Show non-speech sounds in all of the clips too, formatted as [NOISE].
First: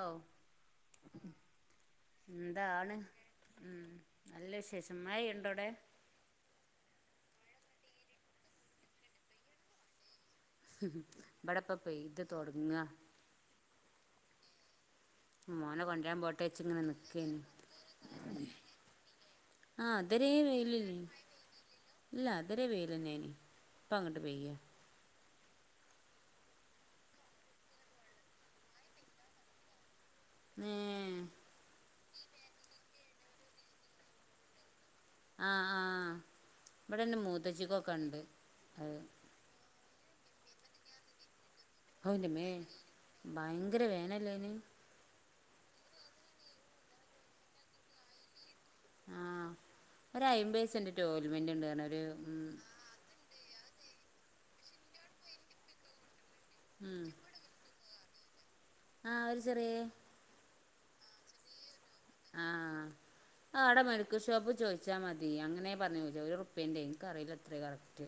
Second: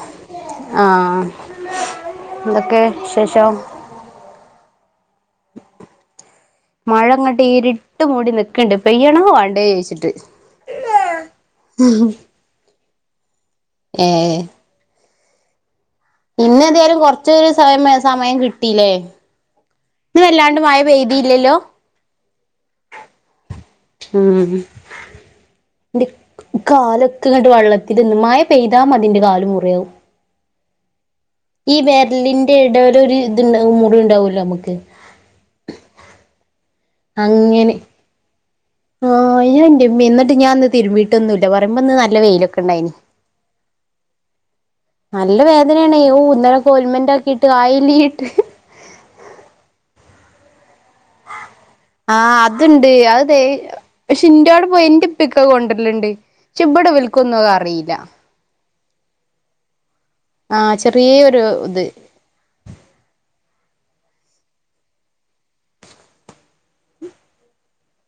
ഓ ആ എന്താണ് ഉം നല്ല വിശേഷം, മഴ പെയ്യ്ണ്ടോവിടെ? മഴങ്ങോട്ട് ഇരിട്ട് മൂടി നിക്ക്ണ്ട് പെയ്യണോ വണ്ടേ ചോദിച്ചിട്ട് വടപ്പ പെയ്‌ത് തോടങ്ങ ഏ മോനെ കൊണ്ട ഇന്ന് എന്തായാലും കൊറച്ച് രു [UNINTELLIGIBLE] സമയം കിട്ടീല്ലേ ആ ഇന്ന് അതരെേ വല്ലാണ്ട് മഴ വെയിൽലേനി പെയ്തിയില്ലല്ലോ ഇല്ല അതരെ വെയിലന്നേനി ഇപ്പങ്ങട്ട് പെയ്യ് എന്റെ കാലൊക്കെ ഇങ്ങട്ട് വള്ളത്തിൽന്ന് മഴ പെയ്താമതി ഇന്റെ കാല് മുറയാവും ഉം വെരലിന്റെ ഇടേൽ ഒരു ഇത്ണ്ടാവു മുറി ഉണ്ടാവുല്ലോ നമുക്ക് ആ ആഹ ഇവിടെൻ്റെ അങ്ങനെ മൂത്തച്ചിക്കൊക്കെ ഉണ്ട്. അത് തിരുമ്പി ഇന്ന്ട്ട് ഞാൻ ന്ന് തിരുമ്പിയിട്ടൊന്നും ഇല്ല. പറയുമ്പോന്ന് ഹോ നല്ല വെയിലെക്കെണ്ടായിനി. അല്ലേനി നല്ല വേദനയാണെ ഓ ഇന്നലക്കെ ഓൽമെന്റ ആക്കി ഇട്ട് അയ്യലീട്ട് ആഹ ഒരു അയ്പൈസ ഉണ്ട് പറഞ്ഞ് ഒരു ഉം ആഹ് അതുണ്ട് [UNINTELLIGIBLE] പക്ഷെ ഇൻ്റാടെ പോയി എൻ്റെ പിക്ക കൊണ്ടല്ലുണ്ട്. പക്ഷെ ഇവിടെ ഇവൽക്കുന്നും അറിയില്ല. ആഹ ഒര് ചെറിയേ ആ ചെറിയൊരു ഇത് ആഹ അ കവിടെ മെഡിക്കൽ ഷോപ്പ് ചോദിച്ചാൽ മതി അങ്ങനെ പറഞ്ഞു ഒരു റുപ്പിൻ്റെ ഇന്കറിയില്ല എത്ര കറക്റ്റ്.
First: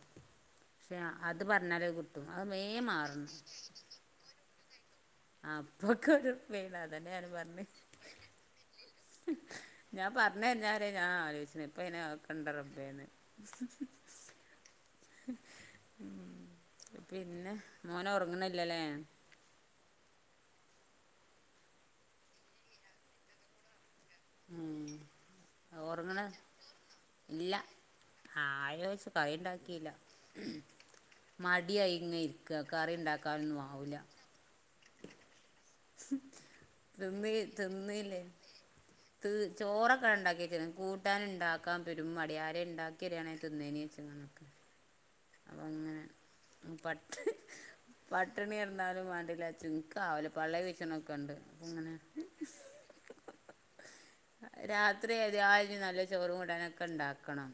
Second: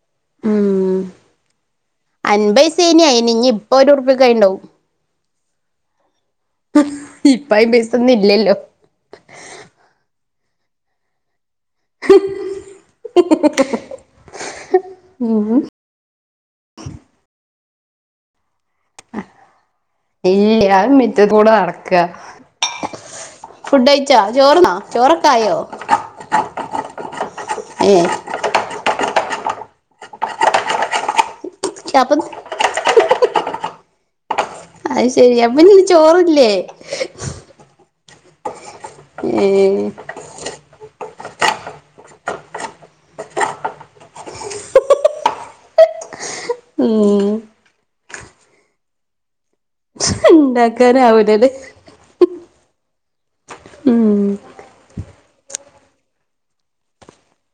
പക്ഷെ ഉം അത് പറഞ്ഞാലേ കിട്ടും അത് വേ അൻപൈസേനി മാറുന്നു അയിന് ഇനി ഇപ്പൊ ഒരു ഉറുപ്പ്യക്ക് അയിണ്ടാവും ആ പൊക്ക ഒരു വെണ അതന്നെ ഞാന് ഇപ്പ പറഞ്ഞു അയിമ്പൈസൊന്നും ഇല്ലല്ലോ ഞാൻ പറ [UNINTELLIGIBLE] ഞാൻ ആലോചിച്ച ഇപ്പ ഇനെ കണ്ടറപേന്ന് മ് പിന്നെ മോൻ ഉറങ്ങുന്നില്ലല്ലേ ഇല്ല മിറ്റത്തൂടെ നടക്കുക ഫുഡ ചോറന്നാ ചോറ ഓറങ്ങണ ഇല്ല ഏഹ് ആയോചിച്ച് കറിയണ്ട മടിആയി ഇങ്ങ അപ്പം ഇരിക്ക, കറി ഇണ്ടാക്കാനൊന്നും ആവൂല്ല അത് ശെരി അപ്പൊ ഇനി ചോറില്ലേ? തിന്ന് തിന്നില്ലേ ത് ഏഹ് ചോറൊക്കെ ഉണ്ടാക്കി കൂട്ടൻ ഉണ്ടാക്കാൻ ബരും മടി ആരെ ഉണ്ടാക്കിരാണെ തിന്നേന [UNINTELLIGIBLE] അങ്ങനെ പട്ട് ഉം പട്ടിണി കിടന്നാലും വേണ്ടില്ല ചുക്ക് കാവല പാളെ വീക്ഷണൊക്കെ ഉണ്ട് ഉണ്ടാക്കാനാവൂലല്ലേ അപ്പൊ എങ്ങനെ മ് രാത്രി അത് ആ നല്ല ചോറുകൂട്ടാനൊക്കെ ഉണ്ടാക്കണം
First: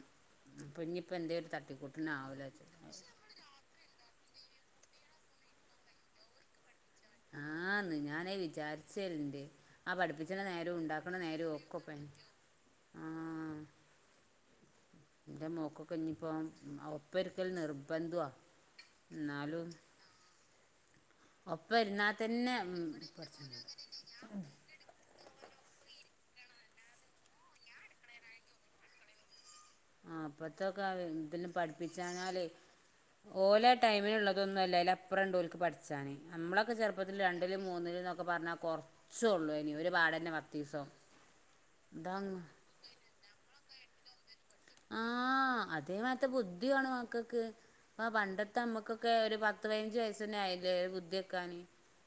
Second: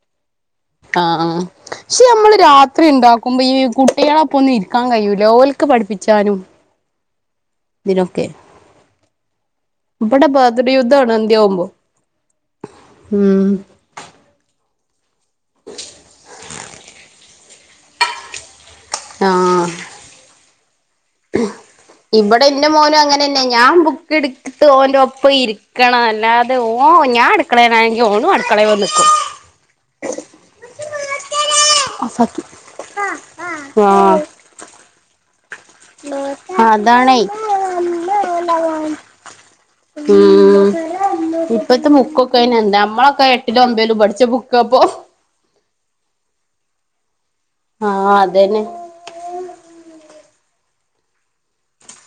ഇനിയിപ്പോ എന്ത ഒരു തട്ടിക്കൂട്ടന് ആവല അത്ര ഉണ്ടാക്കുമ്പോ ഈ കുട്ടികളെ അപ്പൊ ഒന്നും ഇരിക്കാൻ കഴിയൂലഓലക്ക് പഠിപ്പിച്ചാനും ആഹന്ന് ഞാന ഇതിനൊക്കെ വിചാരിച്ചന്റെ ആ ഇവിടെ പഠിപ്പിച്ചണ നേരവും ഉണ്ടാക്കണ നേരവും ഒക്കപ്പ മ്ഉം എന്റെ മോൾക്ക് കഴിഞ്ഞപ്പോ അവൾക്ക് ഒരിക്കൽ നിർബന്ധവാ ആ എന്നാലും [INAUDIBLE] ഇരുന്നാൽ ഇവിടെ തന്നെ എന്റെ മോന് അങ്ങനെതന്നെയ പഠിച്ചു ഞാൻ ബുക്ക് എടുത്ത് ഓന്റെ ഒപ്പം ഇരിക്കണ അല്ലാതെ ഓ ഞാൻ അടുക്കളേനാണെങ്കിൽ ഓനും അടുക്കള വന്ന് നിക്കും ആ അപ്പത്തൊക്കെ ഇതിലും പഠിപ്പിച്ചാഞ്ഞാലെ ഓല ആഹ് ടൈമിനുള്ളതൊന്നുമല്ല അതിൽ അപ്പുറണ്ട് പഠിച്ചാണ് നമ്മളൊക്കെ ചെറുപ്പത്തിൽ അതാണേ രണ്ടിലും മൂന്നിലും എന്നൊക്കെ പറഞ്ഞാൽ കുറച്ചേള്ളൂ ഇനി ഒരു പാട തീസം ഇപ്പോഴത്തെ ബുക്ക് ഒക്കെ എന്ത നമ്മളൊക്കെ എട്ടിലും ഒമ്പേലും പഠിച്ച ബുക്കാപ്പൊ ആ അതേമാറ്റ ബുദ്ധിയാണ് ആ ആഹ് പണ്ടത്തെ അതന്നെ നമ്മക്കൊക്കെ ഒരു പത്ത് പതിനഞ്ച് വയസ്സ് തന്നെ ആയില്ലേ ബുദ്ധി വയ്ക്കാൻ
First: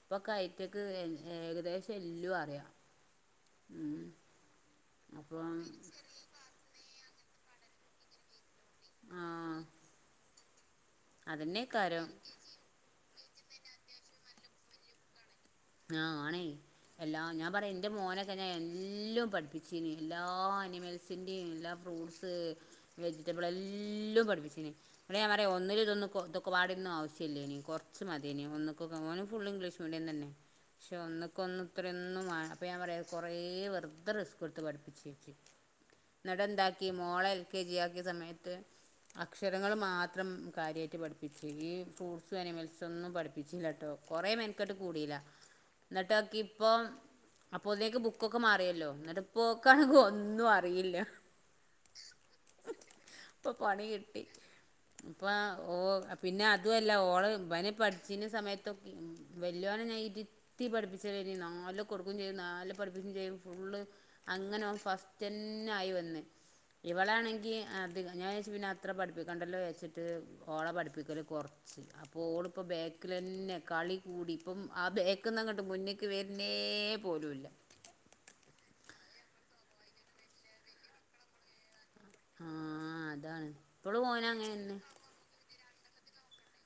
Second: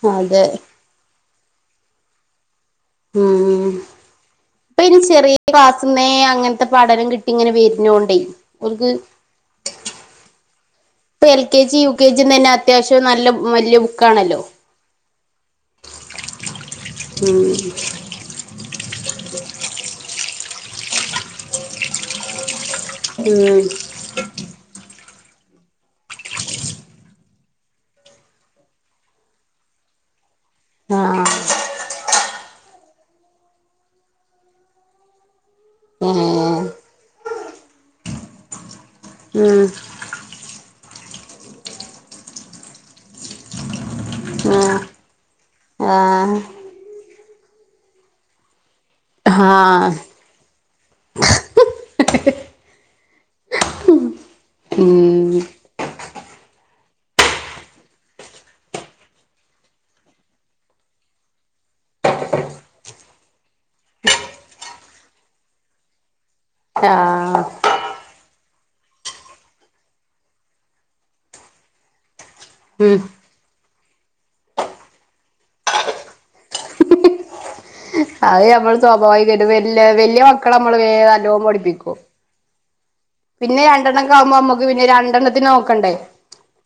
ഇപ്പൊ അതെ കയറ്റക്ക് ഏകദേശം എല്ലു അറിയാം മ് മ് ഉം ഇപ്പൊ ഇനി ചെറിയ അപ്പം ക്ലാസിന്നെ അങ്ങനത്തെ പഠനം കിട്ടി ഇങ്ങനെ വരുന്നണ്ടോ ഒരുക്ക് ആ ഇപ്പൊ എൽ അതന്നെ കെജി യു കെ കാര്യം ജിയും തന്നെ അത്യാവശ്യം നല്ല വലിയ ബുക്കാണല്ലോ ആ ആണേ എല്ലാ ഉം ഞാൻ പറയാ എന്റെ മോനൊ തന്നെ ഞാൻ എല്ലാം പഠിപ്പിച്ചിന്ന് എല്ലാം അനിമൽസിന്റെയും എല്ലാ ഫ്രൂട്ട്സ് വെജിറ്റബിൾ ഉം എല്ലാം പഠിപ്പിച്ചിന്ന് ആ ഞാൻ പറയാ ഒന്നും ഇല്ല ഒക്കൊടന്നും ആവശ്യമില്ലേ ഇനി കുറച്ച് മതിനോ ഓൻ ഓ ഫുൾ ഇംഗ്ലീഷ് മീഡിയം തന്നെ പക്ഷെ ആഹ് ഒന്നക്ക് ഒന്ന് ഇത്തര എന്നും വേണം അപ്പൊ ഞാൻ പറയാ കുറേ വെറുതെ റിസ്ക് എടുത്ത് പഠിപ്പിച്ച് ഏഹ് എന്നിട്ട്ന്താക്കി മോള് എൽ കെ ജി ആക്കിയ സമയത്ത് ഉം അക്ഷരങ്ങൾ മാത്രം കാര്യമായിട്ട് പഠിപ്പിച്ച് ഈ ഫ്രൂട്ട്സും അനിമൽസൊന്നും പഠിപ്പിച്ചില്ല കേട്ടോ കുറെ മേനക്കെട്ട് ആഹ് കൂടിയില്ല ആഹ് നട്ടോക്ക് ഇപ്പൊ അപ്പൊ ഒന്നേക്കെ ബുക്കൊക്കെ മാറിയല്ലോ ആഹ് എന്നിട്ടപ്പക്കാണെക്ക് ഒന്നും അറിയില്ല [INAUDIBLE] ഇപ്പൊ പണി കിട്ടി ഉം ഇപ്പ ഓ പിന്നെ അതും അല്ല ഓള് വനെ പഠിച്ച് സമയത്ത വല്ല [INAUDIBLE] ഇരുത്തി പഠിപ്പിച്ചനി നാല് കൊടുക്കയും ചെയ്യും നാല് പഠിപ്പ് ചെയ്യും ഫുള്ള് അങ്ങനെ ഫസ്റ്റ് പിന്നായി വന്ന് ആഹ് ഇവളാണെങ്കിൽ അത് ഞാൻ പിന്നെച്ച അത്ര പഠിപ്പിക്കണ്ടല്ലോ വിചാരിച്ചിട്ട് ഓളെ പഠിപ്പിക്കല് കൊറ ശരി അപ്പൊ ഓളിപ്പോ ഉം ബേക്കിൽ തന്നെ കളി കൂടി ഇപ്പം [UNINTELLIGIBLE] മുന്നേക്ക് വരുന്നേ പോലുല്ല അത് നമ്മള് സ്വാഭാവികായിട്ടും വല്യ വല്യ മക്കളെ നമ്മള് വേഗം നല്ല പോലെ പഠിപ്പിക്കും ആഹ് അതാണ് പിന്നെ ഇപ്പളും ഓന് രണ്ടെണ്ണക്കവുമ്പോൾ അങ്ങനെ അമ്മക്ക് തന്നെ പിന്നെ രണ്ടെണ്ണത്തിനെ നോക്കണ്ടേ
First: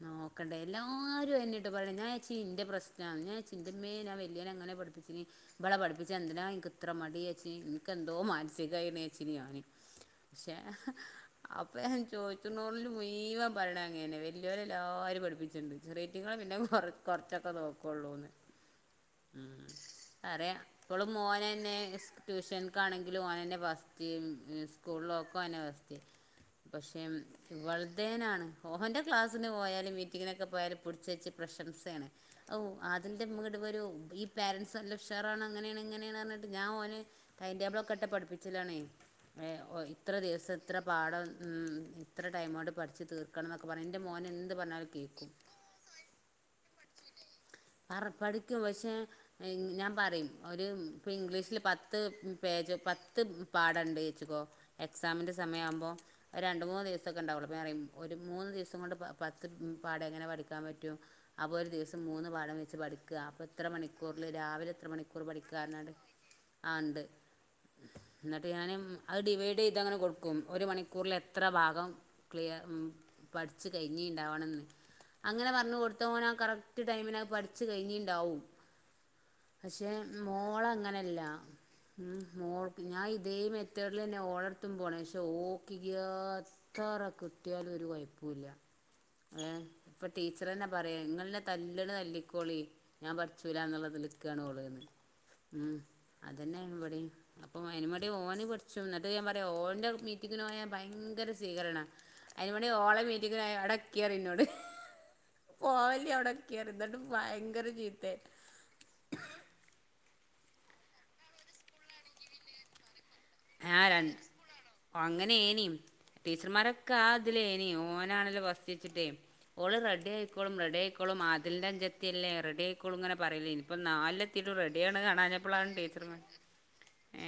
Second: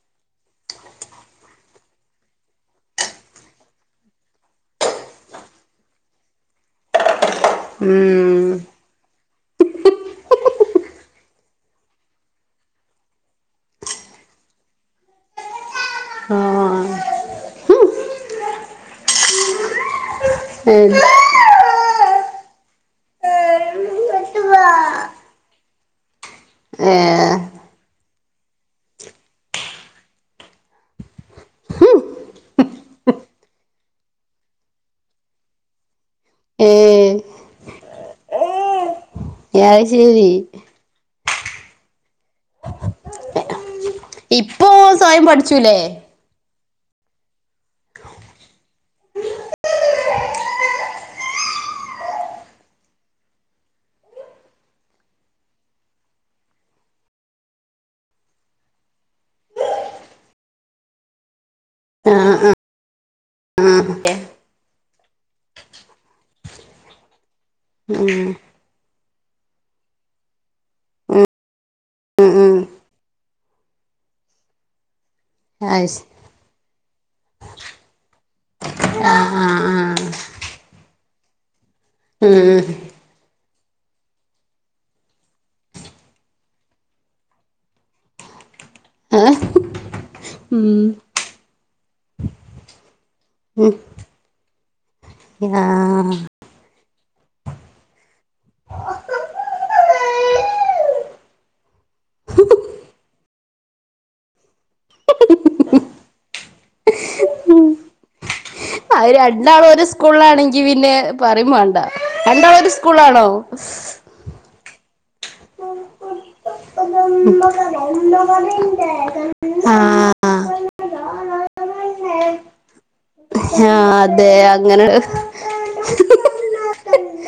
നോക്കണ്ടേ എല്ലാരും എന്നിട്ട് പറയണ് ഞാൻ എൻ്റെ പ്രശ്നം [UNINTELLIGIBLE] ആന്ന്. ഞാൻ [UNINTELLIGIBLE] എന്റമ്മേ ഞാൻ വല്യോന അങ്ങനെ ഇവളെ പഠപ്പിച്ചിനാ എന്തിനാ ഇക്ക് ഇത്ര മടി എനിക്കന്തോ ഉം മാനസികമായി ഇനേച്ചിനാണ് പക്ഷെ അപ്പൊ ഞാൻ ചോദിച്ചോല് മുഴുവാൻ പറയണ അങ്ങനെ വലിയ വരെ എല്ലാവരും പഠിപ്പിച്ചിട്ടുണ്ട് റേറ്റങ്ങളെ പിന്നെ ആഹ് കൊറച്ചൊക്കെ നോക്കുള്ളൂന്ന് അറിയാം ഇപ്പളും മോനെന്നേ ട്യൂഷന്ക്കാണെങ്കിലും ഏ ഓനന്നേ ഫസ്റ്റ് സ്കൂളിലോക്കും ഓനാ ഫസ്റ്റ് പക്ഷെ ഇവളതേനാണ് ഓന്റെ ക്ലാസ്സിന് പോയാലും മീറ്റിംങിനോക്കെ പോയാലും പിടിച്ചു വെച്ച് പ്രശംസയാണ് ഔ ആദിലിന്റെ ഉമ്മങ്ങട് വരൂ ഈ പേരന്റ്സ് നല്ല ഉഷാറാണ്. അങ്ങനെയാണ് ഇങ്ങനെയാണ് പറഞ്ഞിട്ട് ഞാൻ ഓന് ഏ ടൈംടേബിൾ ഒക്കെ ഇട്ട് പഠിപ്പിച്ചലാണ് ഏ ഒ അത് ഇത്ര ശരി ദിവസം ഇത്ര പാഠം ഇത്ര ടൈം കൊണ്ട് പഠിച്ചു തീർക്കണം എന്നൊക്കെ പ അപ്പൊ എന്റെ മോൻ എന്ത് ഇപ്പൊ പറഞ്ഞാലും ഓൻ സ്വയം കേൾക്കും പഠിച്ചൂലേ പറ പഠിക്കും പക്ഷേ ഞാൻ പറയും ഒരു ഇംഗ്ലീഷിൽ പത്ത് പേ [UNINTELLIGIBLE] പത്ത് പാടാണ്ട് വെച്ച് ക്കോ എഖ് സാമിന്റെ സാ സ ഉ [INAUDIBLE] പറയും ഒരു മൂന്ന് ദിവസം കൊണ്ട് പ പത്ത് പാടെങ്ങനെ പഠിക്കാൻ പറ്റും അപ്പോ ഒരു ദിവസം ആ മൂന്ന് പാ [UNINTELLIGIBLE] പഠിക്യ അപ്പ ഇത്ര മണിക്കൂറിൽ രാവിലെത്ര മണിക്കൂർ പഠിക്കാ [UNINTELLIGIBLE] ആ ഇണ്ട് എന്നിട്ട് ഞാന് മ് അത് ഡിവൈഡെയ്തങ്ങനെ കൊടുക്കും. ഒരു മണിക്കൂറിൽ എത്ര ഭാഗം ഉം ഉം ക്ലിയർ മ് പഠിച്ച് കഴിഞ്ഞ് [UNINTELLIGIBLE] ഇണ്ടാവണന്ന് അങ്ങനെ പറഞ്ഞു അത് ശ കൊടുത്താൽ ഓൻ ആ കറക്ട് ടൈമിനാ പഠിച്ചു കഴിഞ്ഞിണ്ടാവും ആ ആ ആ പക്ഷേ മോളങ്ങനെല്ല ഉം മോൾക്ക് ഞാൻ ഇതേയ് മ [UNINTELLIGIBLE] ഓളെട്ത്തും പോണെ. പക്ഷെ ഓക്ക് എത്ര കിട്ടിയാലും ഒരു കൊയപ്പൂല്ല ഏഹ് ഇപ്പൊ ടീച്ചറന്നെ പറയും ഇങ്ങളെന്നെ തല്ലണ തല്ലിക്കോളീം ഞാൻ പടിചൂല എന്നുള്ള ഇത് ല് [UNINTELLIGIBLE] ഓള്ന്ന് ഉം ആ മ് അതന്നെ ഇവ്ടേം അപ്പൊ അതിനും വേണ്ടി ഓന് പഠിച്ചും എന്നിട്ട് ഞാൻ പറയും ഓന്റെ മീറ്റിങ്ങിനോയാ ഭയങ്കര സ്വീകരണ അയിനും വേണ്ടി ഓളെ മീറ്റിങ്ങിനോയാൽ അവ്ടെ നിക്കി പറയും ഇന്നോട് പോവല്ലി [UNINTELLIGIBLE] എന്നിട്ടും ഭയങ്കര ചീത്തേ അത് രണ്ടാളും ഒരു സ്കൂളാണെങ്കി പിന്നെ പറയും മാണ്ട. രണ്ടാളും ഒരു സ്കൂളാണോ? [UNINTELLIGIBLE] അങ്ങനെനീ ടീച്ചർമാരൊക്കെ ആ ഇതിലേനി ഓനാണല്ലോ ഫസ്റ്റിചീട്ടേ ഓള് റെഡി ആ ആയിക്കോളും റെഡിയായിക്കോളും ആദിലിന്റെ അനുജത്തിയല്ലേ റെഡി ആയിക്കോളും ഇങ്ങനെ പറയലേനി ആഹ് ഇപ്പോ നാൽല് അതെ എത്തിയിട്ടും അങ്ങനെ റെഡിയാവണത് കാണാനഞ്ഞപ്പോളാണ് ടീച്ചർമാരു എ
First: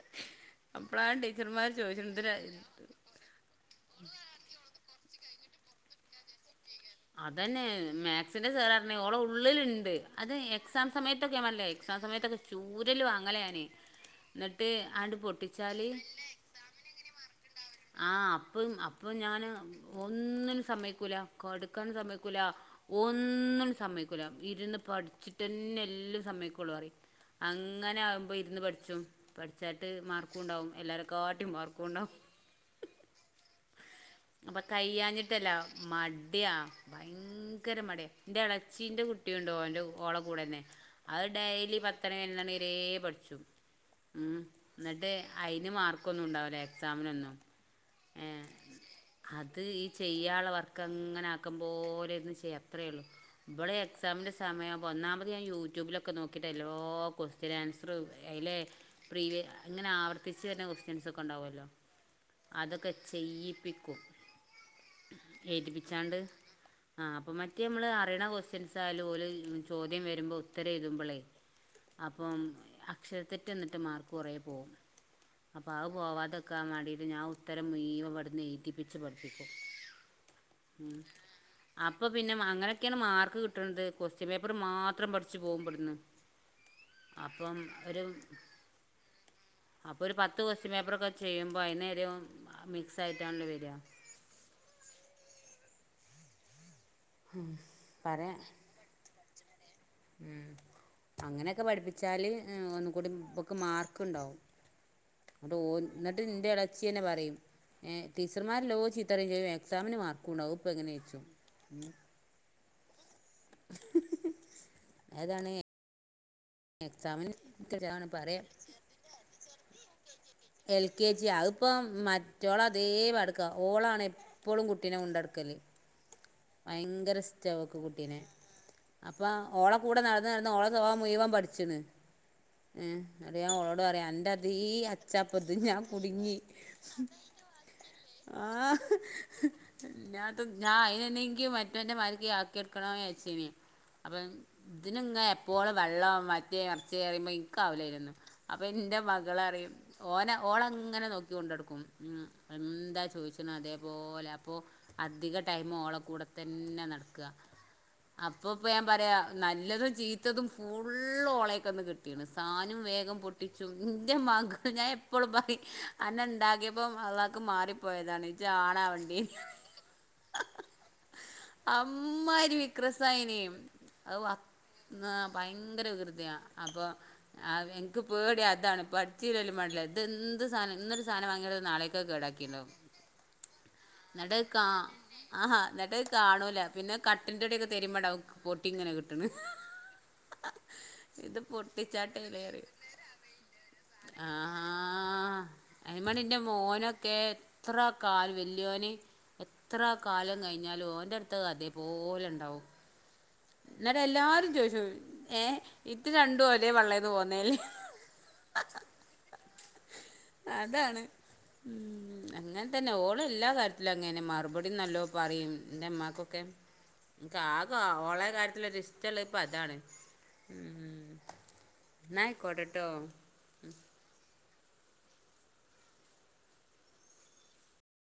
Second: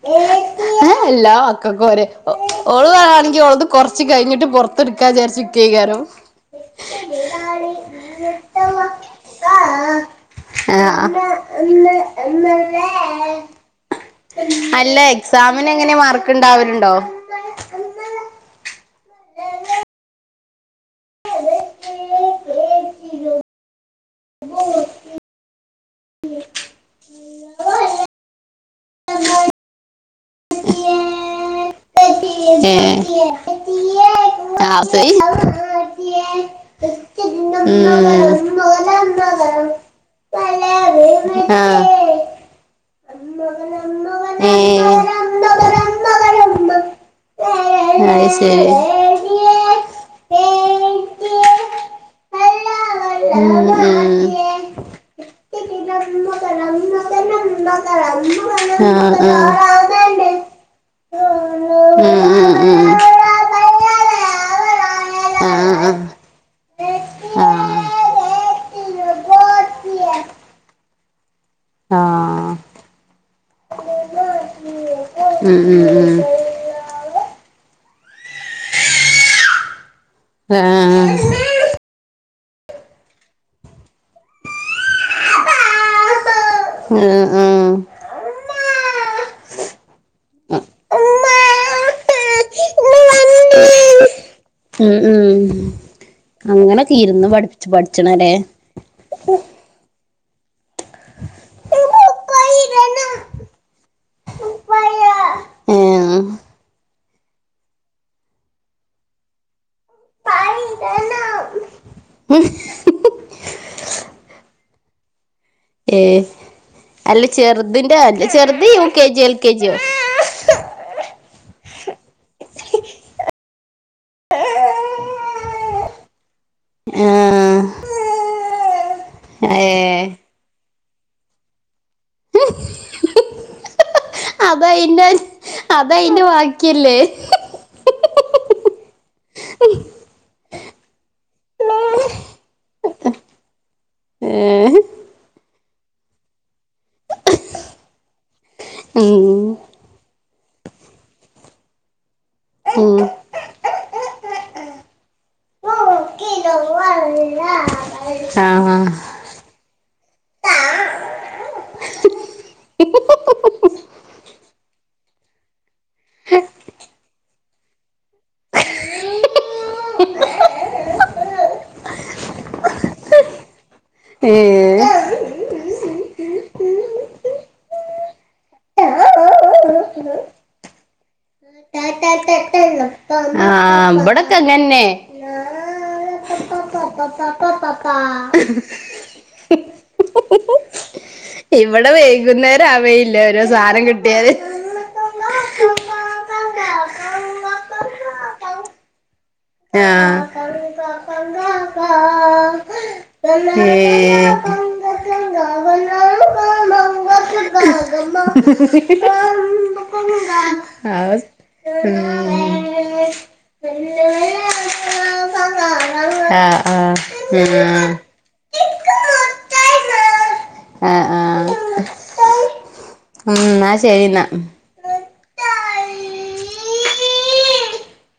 [UNINTELLIGIBLE] [UNINTELLIGIBLE] എല്ലാ മക്കക്കും ഓര് ഓ ചോദിച്ചിട്ടുണ്ട് ഓള് വേണെങ്കി ഓളത് കൊറച്ച് കഴിഞ്ഞിട്ട് പുറത്ത്ടുക്കാ [UNINTELLIGIBLE] അതന്നെ മാക്സിന്റെ സാർ പറഞ്ഞു ഓളെ [UNINTELLIGIBLE] ഉള്ളില്ണ്ട് അത് എക്സാം ആഹ് സമയത്തൊക്കെ ഞാൻ പറഞ്ഞില്ലേ എക്സാം സമയത്തൊക്കെ ചൂരല് വാങ്ങലാ ഞാന് അല്ല എക്സാമിനെങ്ങനെ മാർക്ക് ഇണ്ടാവലുണ്ടോ? ആ അപം [UNINTELLIGIBLE] ഞാന് ഒന്നിനും സമ്മയികൂല കെടക്കാനും സമ്മയ്ക്കൂല ഒന്നിനും സ സമയ്ക്കുല ഇര്ന്ന് പഠിച്ട്ടെന്നെ എല്ലാം സമ്മയ്ക്കൊളളുന്നു പറയും. അങ്ങനെ ആവ്മ്പോ ഇരുന്ന് പഠിച് [UNINTELLIGIBLE] പഠിച്ചാട്ട് മാർക്കുണ്ടാവും എല്ലാരെ കാട്ടിയും മാർക്കുണ്ടാവും ഏഹ് [INAUDIBLE] അപ്പ കയ്യാഞ്ഞിട്ടല്ല മടിയാ വയ്ങ്കര മടിയാ എന്റെ എളച്ചീന്റെ കുട്ടിയു ണ്ട് ണ്ടോന്റെ ഓളെ കൂടെന്നെ അത് ഡെെലി പത്തണി ഉം പയ്നൊന്നണിവരേ പഠിച്ചും ഉം ഏഹ് എന്നട്ട് അയിന് മാർക്കൊന്നും ഉണ്ടാവൂല എക്സാമിനൊന്നും ഏ അയ്ശെരി അത് ഈ ചെയ്യാള്ള വർക്ക് അങ്ങനെ ആക്കും പോലെ ഇരുന്ന് ചെയ്യും അത്രേള്ളൂ ഉം ഉം ആഹ് ആഹ് ഉം ഉം ഉം ഇവള് എക്സാ [UNINTELLIGIBLE] സമയാവുമ്പോ ഒന്നാമത് ഞാൻ യൂട്യൂബിലൊക്കെ നോക്കിയിട്ട് എല്ലോ കൊസ്ത്യൻ ആൻസർ അയിലെ ആഹ് പ്രീ [UNINTELLIGIBLE] അങ്ങനെ ആവർത്തിച്ച് വരുന്ന കൊസ്റ്റൻസൊക്കെ ഉണ്ടാവല്ലോ അതൊക്കെ ചെയ്യിപ്പി ആഹ് ആഹ് ഏഴ്തിപ്പിച്ചാണ്ട് ആ അപ്പൊ മറ്റേ അമ്മള് അറിയണ കൊസ്റ്റൻസായാലും ഓല് ചോദ്യം വര്മ്പോ ഉത്തരം എഴുതുമ്പളേ അപ്പം ആഹ് അക്ഷര തെറ്റ് എന്നിട്ട് മാർക്ക് കൊറെ പോവും ഉം അപ്പം ഉം അത് ഉം പോവാതിക്കാൻ വേണ്ടിയിട്ട് ഞാ ഉത്തരം മുഴുവനും ഇവിടുന്നു എഴുതിപ്പിച്ച് പഠിപ്പിക്കും ഏഹ് അപ്പൊ പിന്നെ അങ്ങനെയൊക്കെയാണ് മാർക്ക് കിട്ടണത് കൊസ്റ്റ്യൻ പേപ്പറ് മാത്രം പഠിച്ചു പോകും ഇബടന്ന്. ഉം ഉം [INAUDIBLE] അപ്പോ ഒരു പത്ത് കൊസ്റ്റ്യൻ പേപ്പറൊക്കെ ഉം ചെയ്യുമ്പ അതീന്നൊര് അ മിക്സായിട്ടാണല്ലോ വ ര്യാ ഇം ഇം ത്തി ഇരുന്ന് പഠിച്ച് പഠിച്ചണല്ലേ ഉം അങ്ങനെയൊക്കെ പഠിപ്പിച്ചാല് ഏഹ് ഒന്നുകൂടി ഇവക്ക് മാർക്ക് ഇണ്ടാവും. എന്നിട്ട് ഓൻ എന്നിട്ട് ഏഹ് ഇന്റെ എളേച്ചി തന്നെ പറയും ഏഹ് ടീച്ചർമാരെല്ലോം ചീത്തപറയേംചെയ്യും എക്സാമിന് മാർക്കും ഉണ്ടാവും അത്‌ അപ്പ എങ്ങനെ ചോയ്ച്ചും. അതാണേ ഏയ് അല്ല ചെറുതിൻ്റെ ആണ് അല്ല പറയാം ചെറുത് യു. കെ. ജിയോ എൽ. K G. യോ എൽ. കെ ജി അതിപ്പോ മറ്റോള അതേ പടുക്കാ ഓളാണ് എപ്പളും കുട്ടീനെ കുണ്ട് നടക്കല് ഭയങ്കര ഇസ്ട്ടോ ആഹ് അവക്ക് കുട്ടീനെ ഇം ഇം അപ്പ ഓള കൂടെ ഏഹ് നടന്ന് നടന്ന് ഓളെ സ്വഭാവം മുയ്മനും പഠിച്ചിണ് ആഹ് അത്‌ ഞാൻ ഓളോട് പറയാ അന്റെ അതേ അതയിന്റെ ചാപ്പത് ഞാൻ അതയിന്റെ കുടുങ്ങി ബാക്കിയല്ലേ ആ ഞാൻ എന്നിട്ട് ഞാ [UNINTELLIGIBLE] [UNINTELLIGIBLE] മറ്റൊന്റെ മാതിരിക്കി ആക്കി എടക്കണോന്ന് വിചാരിച്ചീനി അപ്പം ഏഹ് ഇതിനിങ്ങനെ എ പ്പോളും വെള്ളം മറ്റേത് മറിച്ചെന്ന് പറയുമ്പോ എന്ക്കാവൂല അയ്നൊന്നും അപ്പൊ ഇന്റെ മകള് ഉം പറയും ഓന ഓള അങ്ങനെ നോക്കി കൊണ്ടടക്കും ഉം ഉം എന്താ ചോദിച്ചണം അതേപോലെ അപ്പൊ അധിക ടൈമും ഓളെ കൂടെ തന്നാ നടക്കുക അപ്പ ഇപ്പ ഞാൻ ആഹ് പറയാ നല്ലതും ചീത്തതും ഫുള്ള് ഓളയക്കന്ന് കിട്ടിയണ് സാനും വേഗം പൊട്ടിച്ചും ഇന്റെ ഉമ്മാക്ക് ഞാൻ എപ്പളും പറയും അന്നെ ഇണ്ടാക്കിയപ്പം അള്ളാക്ക് മാറി പോയതാണ് ഇജ്ജ് ആണാവണ്ടീനി അമ്മാരി വിക്രസൈനേം അത് ഏഹ് [UNINTELLIGIBLE] ഭയങ്കര വികൃതിയാണ് അപ്പൊ ആഹ് എനിക്ക് പേടി അതാണ് പഠിച്ചില്ലേലും മേണ്ടീല്ല ഇതെ ന്ത് സാനം ഇന്നൊരു സാധനം വാങ്ങിയാ അത് നാളേക്കത് കേടാക്കിയിട്ടിണ്ടാവും ആ ഇബടക്ക അതന്നെ ആഹാ എന്നിട്ട് കാണൂല പിന്നെ കട്ടിലിന്റെഅടീല് തെരയുമ്പ ഇണ്ടാകും പൊട്ടി ഇങ്ങനെ കിട്ടണ്. ഇത് ഇവിടെ പൊട്ടിച്ചാട്ടേലേറി വൈകുന്നരാവേയില്ല ഓരോ സാധനം കിട്ടിയാല് അതിനും മേണ്ടി എന്റെ മോനൊക്കെ എത്ര കാലം വല്യോന് എത്ര കാലം ആഹ് കഴി ആഹ് ഞ്ഞാലും ഓന്റെ അടുത്ത് അതേപോലെ ഇണ്ടാവും. എന്നട്ടെല്ലാരും ചോദിച്ചുഏഹ് ഇത് രണ്ടും ഒരേ പള്ളേന്ന് പോന്നല്ലേന്ന് അതാണ് [UNINTELLIGIBLE] ഉം അങ്ങനെ തന്നെ ഓള് എല്ലാ കാര്യത്തിലും അങ്ങനെ മറുപടി നല്ലോ പറയും ഇന്റെ ഉമ്മക്കൊക്കെ ആ ആ ഇക്ക് ആക ഓളെ കാര്യ ഇഷ്ട്ട ള്ളത് പ്പോ അതാണ് ആഹ് ന്ന ആയിക്കോട്ടെട്ടോ ഉം എന്നാ ശരിന്നാ